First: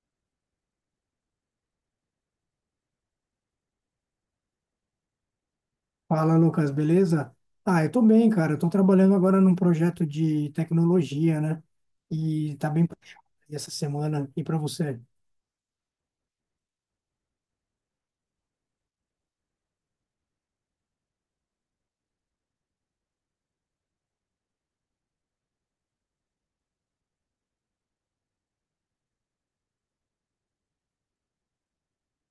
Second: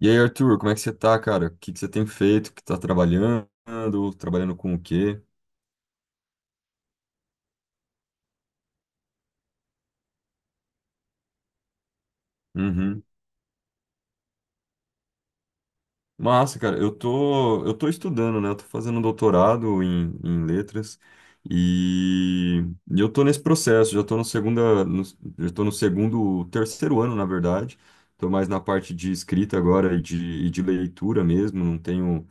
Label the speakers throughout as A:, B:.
A: E aí, Arthur, como é que você tá, cara? O que que você tem feito? Que tá trabalhando? Trabalhando com o quê?
B: Fala, Lucas, beleza? Ah, eu tô bem, cara. Eu tô trabalhando agora num projeto de tecnologia, né? E tá bem
A: Uhum.
B: puxado aí essa semana. E para você?
A: Massa, cara, eu tô estudando, né? Eu tô fazendo um doutorado em letras e, e eu tô nesse processo, já tô no segundo, terceiro ano, na verdade. Tô mais na parte de escrita agora e de leitura mesmo, não tenho.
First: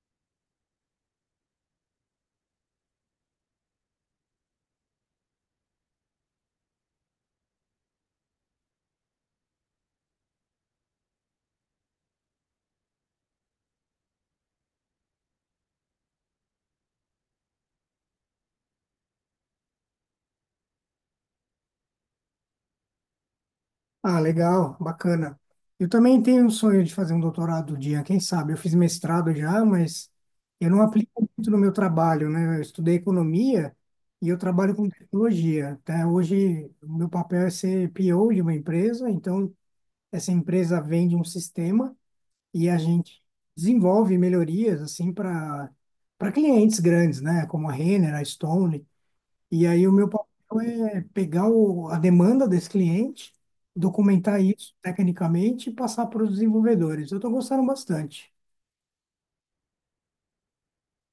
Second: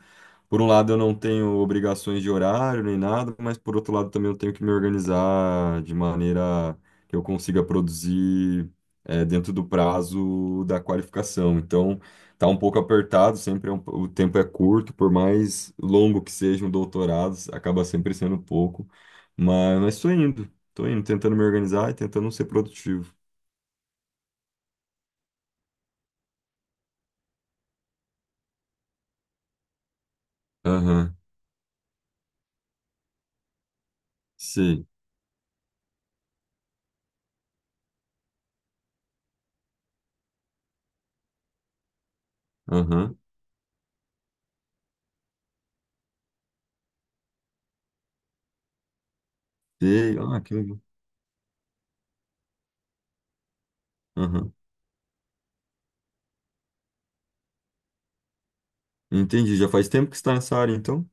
A: Por um lado, eu não tenho obrigações de horário nem nada, mas por outro lado, também eu tenho que me organizar de maneira que eu consiga produzir dentro do prazo da qualificação. Então, tá um pouco apertado, sempre o tempo é curto, por mais longo que seja um doutorado acaba sempre sendo pouco. Mas estou indo, tentando me organizar e tentando ser produtivo.
B: Ah, legal, bacana. Eu também tenho um sonho de fazer um doutorado um dia, quem sabe? Eu fiz mestrado já, mas eu não
A: Aham,
B: aplico muito no meu trabalho, né? Eu estudei economia e eu trabalho
A: sei,
B: com tecnologia. Até hoje, o meu papel é ser PO de uma empresa, então essa empresa vende um sistema. E a
A: aham,
B: gente desenvolve melhorias assim para clientes grandes, né, como a Renner, a Stone. E aí o meu
A: sei, ah, que
B: papel
A: legal.
B: é pegar a demanda desse cliente, documentar
A: Aham,
B: isso tecnicamente e passar para os desenvolvedores. Eu estou gostando bastante.
A: entendi. Já faz tempo que você está nessa área, então?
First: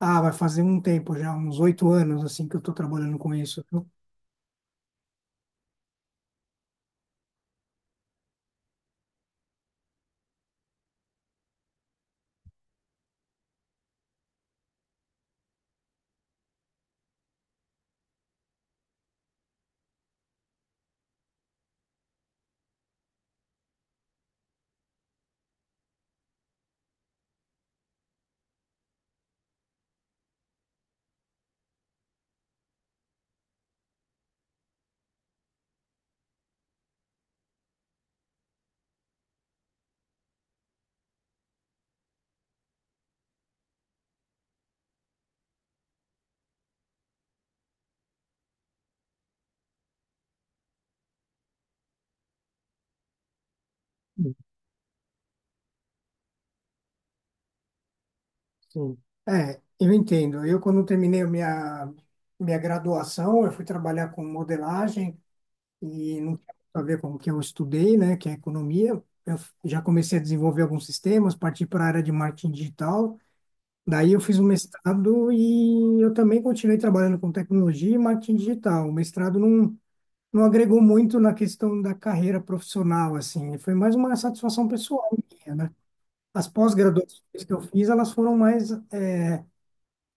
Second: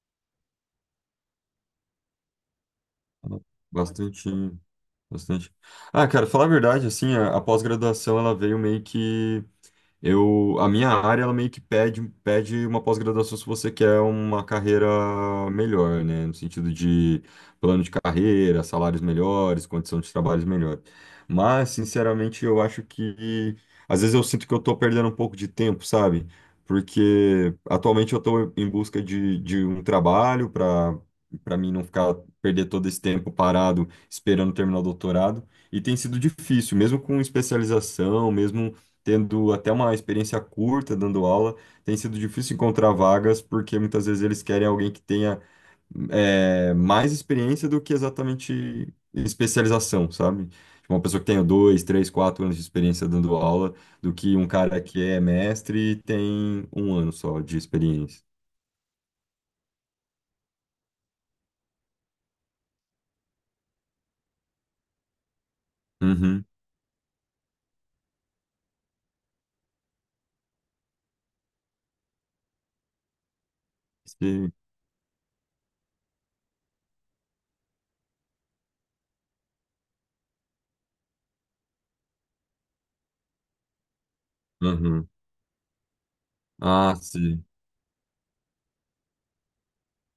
B: Ah, vai fazer um tempo já, uns 8 anos assim que eu estou trabalhando com isso, viu?
A: Bastante, bastante. Ah, cara, falar a verdade, assim, a pós-graduação ela veio meio que eu, a minha área, ela meio que pede uma pós-graduação se você quer uma carreira melhor, né? No sentido de plano de carreira, salários melhores, condição de trabalho melhor. Mas, sinceramente, eu acho que... Às vezes eu sinto que eu tô perdendo um pouco de tempo, sabe? Porque atualmente eu tô em busca de um trabalho para para mim não ficar perder todo esse tempo parado esperando terminar o doutorado. E tem sido difícil, mesmo com especialização, mesmo tendo até uma experiência curta dando aula, tem sido difícil encontrar vagas, porque muitas vezes eles querem alguém que tenha mais experiência do que exatamente especialização, sabe? Tipo, uma pessoa que tenha dois, três, quatro anos de experiência dando aula, do que um cara que é mestre e tem um ano só de experiência.
B: Sim. É, eu entendo. Eu quando terminei a minha graduação, eu fui trabalhar com modelagem e não
A: Uhum.
B: tinha muito a ver com o que eu estudei, né, que é economia. Já comecei a desenvolver alguns sistemas, parti para a área de marketing digital. Daí eu fiz um
A: Sim.
B: mestrado e eu também continuei trabalhando com tecnologia e marketing digital. O mestrado não agregou muito na questão da carreira profissional, assim, foi mais uma satisfação pessoal
A: Uhum.
B: minha, né? As
A: Ah,
B: pós-graduações
A: sim.
B: que eu fiz, elas foram mais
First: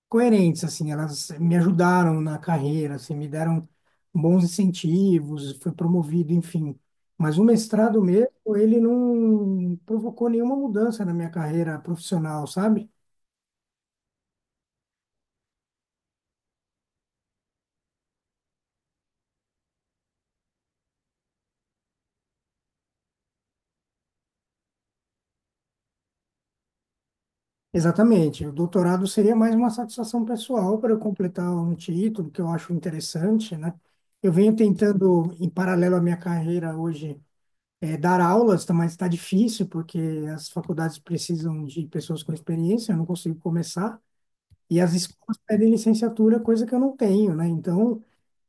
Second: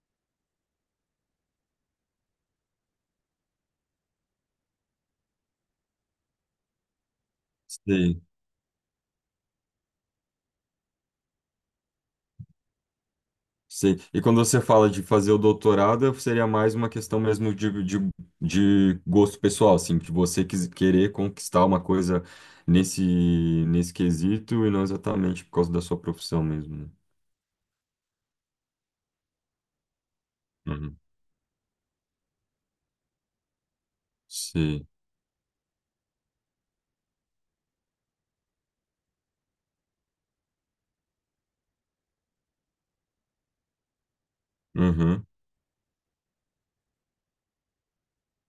B: coerentes, assim, elas me ajudaram na carreira, assim, me deram bons incentivos, fui promovido, enfim. Mas o mestrado
A: Sim.
B: mesmo, ele não provocou nenhuma mudança na minha carreira profissional, sabe?
A: Sim. E quando você fala de fazer o doutorado, seria mais uma questão mesmo de gosto pessoal, assim, de querer conquistar uma coisa nesse, nesse quesito e não exatamente por causa da sua profissão mesmo, né?
B: Exatamente. O doutorado seria mais uma satisfação pessoal para eu
A: Uhum.
B: completar um título que eu acho interessante, né? Eu venho
A: Sim.
B: tentando, em paralelo à minha carreira hoje, dar aulas, mas está difícil porque as faculdades precisam de pessoas com experiência, eu não consigo começar. E as
A: Uhum.
B: escolas pedem licenciatura, coisa que eu não tenho, né? Então,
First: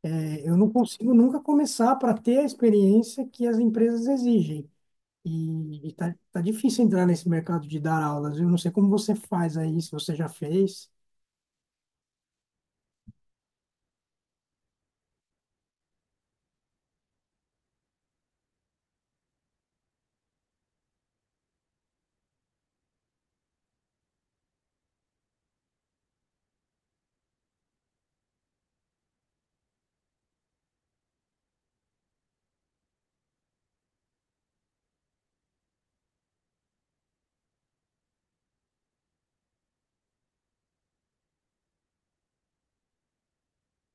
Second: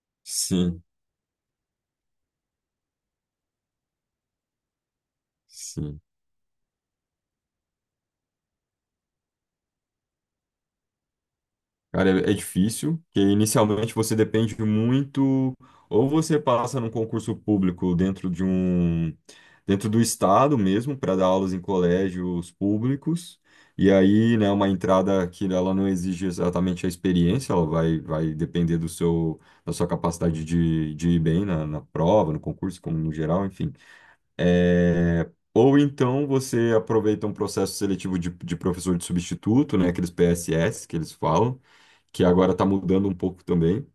B: eu não
A: Sim.
B: consigo nunca começar para ter a experiência que as empresas exigem. E, e
A: Sim.
B: tá, tá difícil entrar nesse mercado de dar aulas. Eu não sei como você faz aí, se você já fez.
A: Cara, é difícil, que inicialmente você depende muito, ou você passa num concurso público dentro do estado mesmo, para dar aulas em colégios públicos, e aí, né, uma entrada que ela não exige exatamente a experiência, vai depender do seu, da sua capacidade de ir bem na prova, no concurso, como no geral, enfim. É, ou então você aproveita um processo seletivo de professor de substituto, né, aqueles PSS que eles falam, que agora está mudando um pouco também.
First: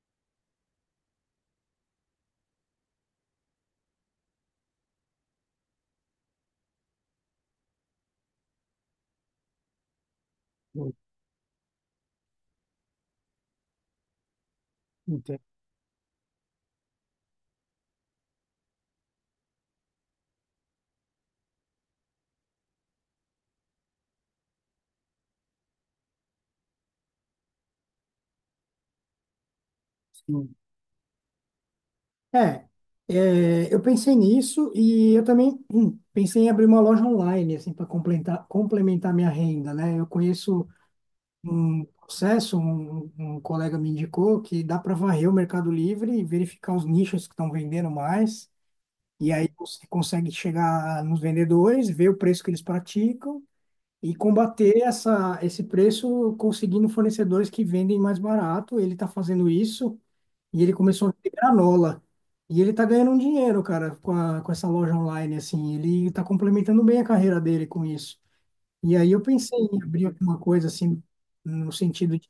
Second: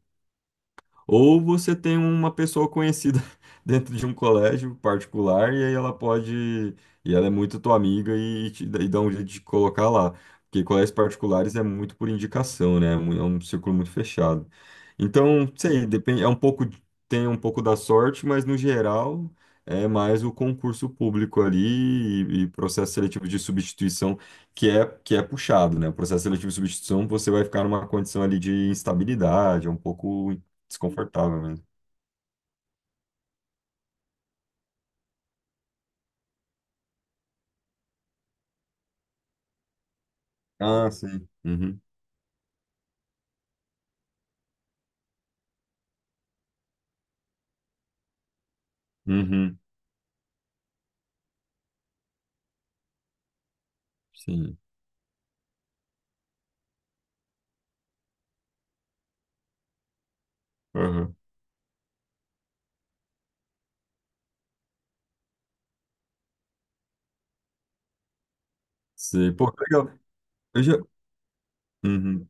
A: Ou você tem uma pessoa conhecida dentro de um colégio particular e aí ela pode, e ela é muito tua amiga e dá um jeito de colocar lá. Porque
B: Eu
A: colégios particulares é muito por indicação, né? É um círculo muito fechado.
B: entendo,
A: Então, sei, depende, é um pouco, tem um pouco da sorte, mas no geral é mais o concurso público ali e processo seletivo de substituição que é puxado, né? O processo seletivo de substituição você vai ficar numa condição ali de instabilidade, é um pouco
B: sim.
A: desconfortável mesmo.
B: É, eu pensei nisso e eu também pensei em abrir uma loja online, assim, para complementar minha renda, né? Eu conheço
A: Ah, sim. Uhum.
B: um colega me indicou que dá para varrer o Mercado Livre e verificar os nichos que estão vendendo mais. E aí
A: Uhum.
B: você consegue chegar nos vendedores, ver o preço que eles praticam e
A: Sim.
B: combater esse preço conseguindo fornecedores que vendem mais barato. Ele está fazendo isso e ele começou a
A: Uhum.
B: vender granola. E ele está ganhando um dinheiro, cara, com essa loja online, assim. Ele está complementando bem a carreira dele com isso. E aí eu
A: Sim. Pô,
B: pensei
A: que
B: em
A: legal.
B: abrir alguma
A: Eu
B: coisa
A: já...
B: assim, no sentido,
A: Uhum.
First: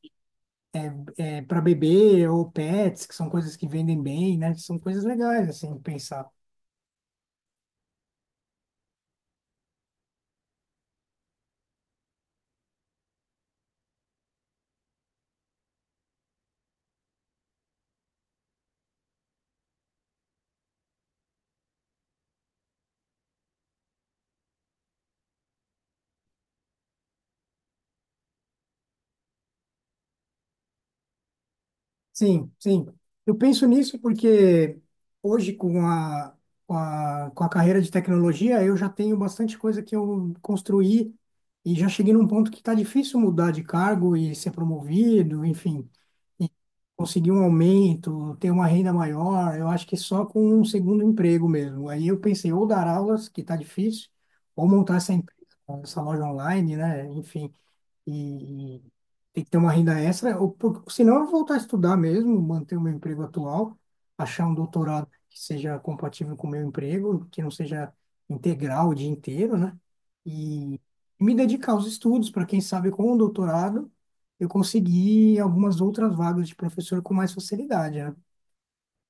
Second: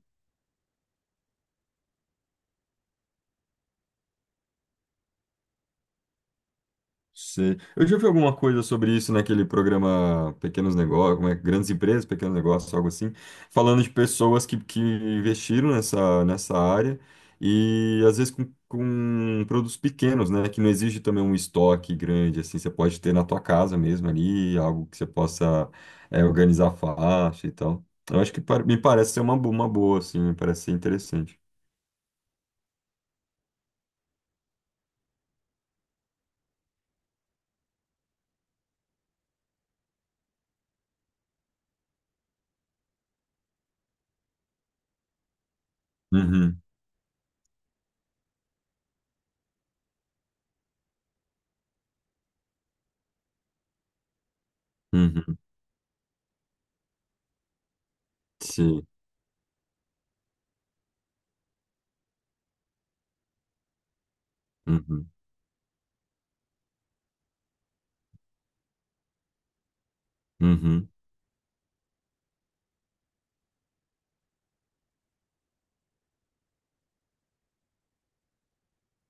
B: para bebê ou pets, que são coisas que vendem bem, né? São coisas legais, assim, pensar.
A: Sei. Eu já vi alguma coisa sobre isso naquele programa Pequenos Negócios, como é, Grandes Empresas, Pequenos Negócios, algo assim, falando de pessoas que investiram nessa área e às vezes com produtos pequenos, né, que não exige também um estoque grande, assim, você pode ter na tua casa mesmo ali, algo que você possa organizar fácil e tal. Eu acho que me parece ser uma, uma boa, assim, me parece ser interessante.
B: Sim, sim. Eu penso nisso porque hoje, com a carreira de tecnologia, eu já tenho bastante coisa que eu construí e já cheguei num ponto que está difícil mudar de cargo e ser promovido, enfim.
A: Uhum,
B: Conseguir um aumento, ter uma renda maior, eu acho que só com um segundo emprego mesmo. Aí eu pensei ou dar aulas, que está difícil, ou montar essa empresa,
A: uhum,
B: essa loja online, né? Enfim, e
A: sim,
B: tem que ter uma renda extra, ou por, senão eu vou voltar a estudar mesmo, manter o meu emprego atual, achar um doutorado
A: uhum,
B: que seja compatível com o meu emprego, que não seja integral o dia inteiro, né? E
A: uhum.
B: me dedicar aos estudos, para quem sabe com o doutorado eu conseguir algumas outras vagas de professor com mais facilidade, né?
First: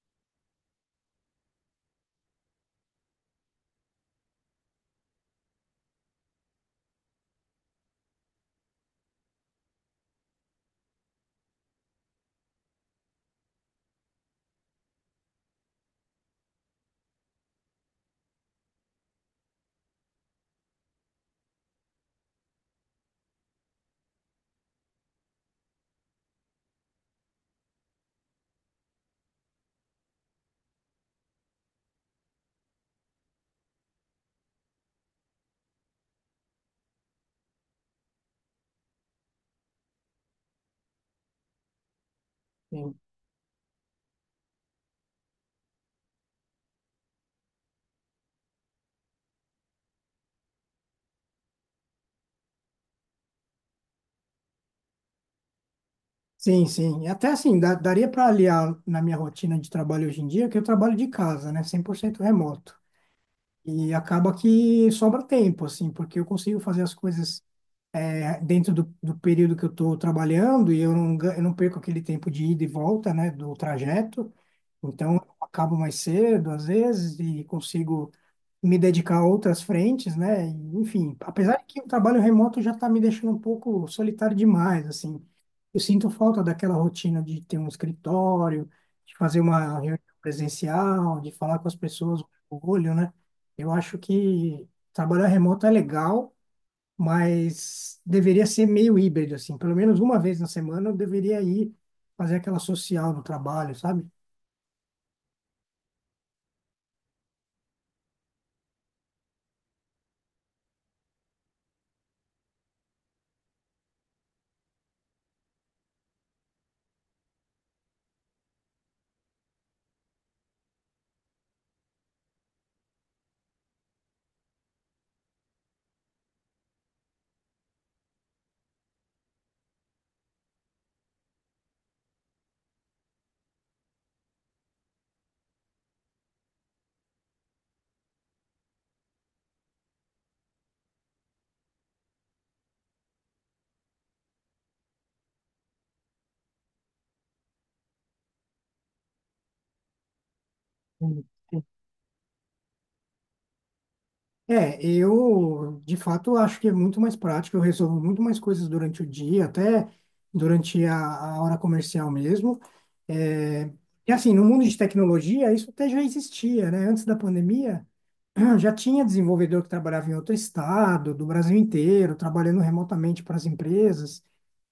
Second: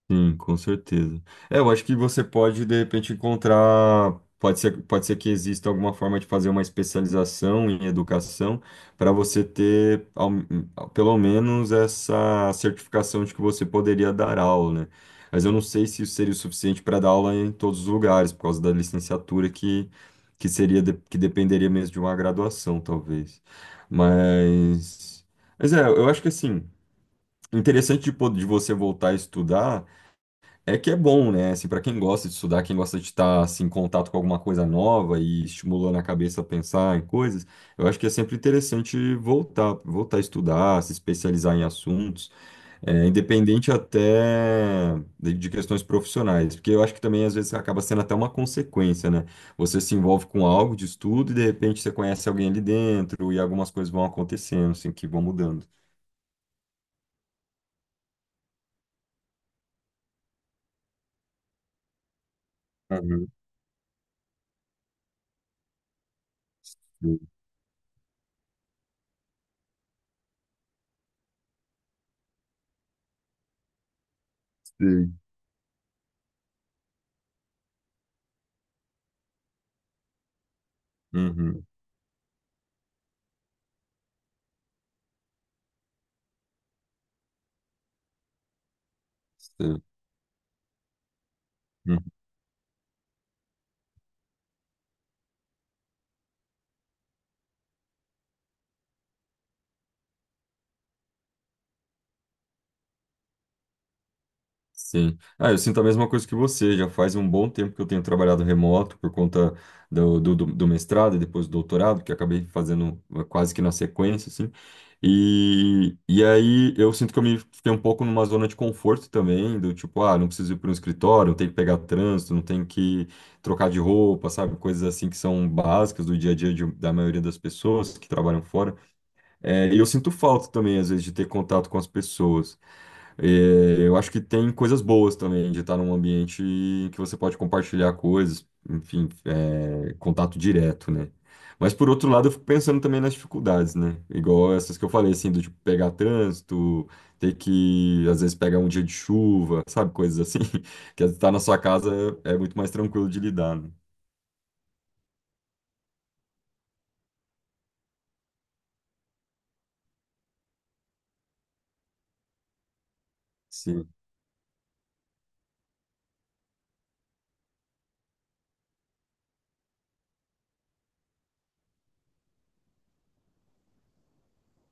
A: Sim, com certeza. É, eu acho que você pode, de repente, encontrar. Pode ser que exista alguma forma de fazer uma especialização em educação para você ter, pelo menos, essa certificação de que você poderia dar aula, né? Mas eu não sei se isso seria o suficiente para dar aula em todos os lugares, por causa da licenciatura que seria, que dependeria mesmo de uma graduação, talvez. Mas, mas é, eu acho que assim, interessante de, de você voltar a estudar. É que é bom, né? Assim, para quem gosta de estudar, quem gosta de estar assim, em contato com alguma coisa nova e estimulando a cabeça a pensar em coisas, eu acho que é sempre interessante voltar a estudar, se especializar em assuntos,
B: Sim,
A: é, independente até de questões profissionais, porque eu acho que também às vezes acaba sendo até uma consequência, né? Você se envolve com algo de estudo e de repente você conhece alguém ali dentro e algumas coisas vão acontecendo, assim, que vão mudando.
B: sim, sim. E até assim, daria para aliar na minha rotina de trabalho hoje em dia, que eu trabalho de casa, né? 100% remoto.
A: Uhum.
B: E acaba que sobra tempo, assim, porque eu consigo fazer as coisas, dentro do período que eu estou trabalhando e eu eu não perco aquele tempo de ida e volta, né, do trajeto.
A: Sei.
B: Então, eu acabo mais cedo, às vezes, e consigo me dedicar a outras frentes, né? Enfim, apesar de
A: Uhum.
B: que o trabalho remoto já está me deixando um pouco solitário demais, assim. Eu sinto falta daquela rotina de ter um escritório, de fazer uma
A: Sei.
B: reunião presencial, de falar com as pessoas no olho, né? Eu acho que trabalhar remoto é legal, mas deveria ser meio híbrido, assim. Pelo menos uma vez na semana eu deveria ir fazer aquela social no trabalho, sabe?
A: Sim. Ah, eu sinto a mesma coisa que você. Já faz um bom tempo que eu tenho trabalhado remoto por conta do mestrado e depois do doutorado, que eu acabei fazendo quase que na sequência, assim. E aí eu sinto que eu me fiquei um pouco numa zona de conforto também, do tipo, ah, não preciso ir para um escritório, não tenho que pegar trânsito, não tenho que trocar de roupa, sabe? Coisas assim que são básicas do dia a dia da maioria das pessoas que trabalham fora. É, e eu sinto falta também, às vezes, de ter contato com as pessoas. É, eu acho que tem coisas boas também de estar num ambiente que você pode compartilhar coisas, enfim, é, contato direto, né? Mas por outro lado, eu fico pensando também nas dificuldades, né? Igual essas que eu falei, assim, do tipo pegar trânsito, ter que, às vezes, pegar um dia de chuva, sabe? Coisas assim, que estar na sua casa é muito mais tranquilo de lidar, né?
B: É, eu de fato acho que é muito mais prático, eu resolvo muito mais coisas durante o dia, até durante a hora comercial mesmo. É,
A: Sim,
B: e assim, no mundo de tecnologia, isso até já existia, né? Antes da pandemia, já tinha desenvolvedor que trabalhava em outro estado, do Brasil inteiro, trabalhando remotamente para as empresas.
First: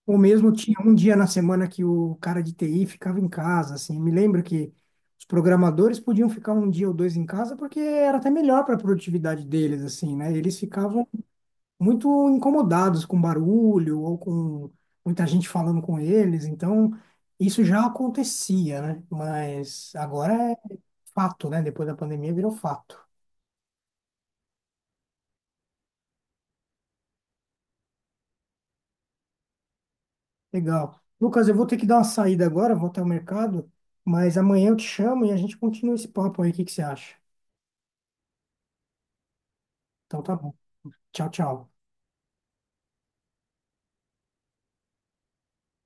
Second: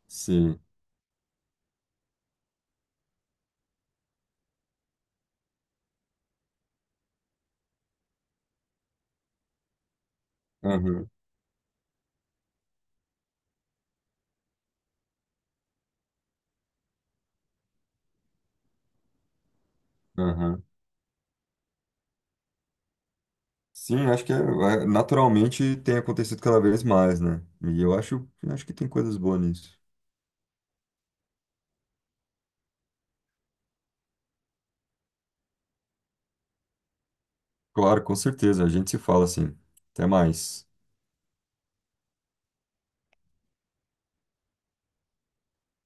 B: Ou mesmo
A: sim.
B: tinha um dia na semana que o cara de TI ficava em casa, assim. Me lembro que os programadores podiam ficar um dia ou dois em casa porque era até melhor para a produtividade deles, assim, né? Eles ficavam
A: Aham,
B: muito incomodados com barulho ou com muita gente falando com eles, então isso já acontecia, né? Mas agora é
A: aham.
B: fato, né? Depois da pandemia virou fato.
A: Sim, acho que naturalmente tem acontecido cada vez mais, né? E acho que tem coisas boas nisso.
B: Legal. Lucas, eu vou ter que dar uma saída agora, vou até o mercado, mas amanhã eu te chamo e a gente continua esse papo aí, o que que você acha?
A: Claro, com certeza. A gente se fala assim. Até
B: Então tá bom.
A: mais.
B: Tchau, tchau.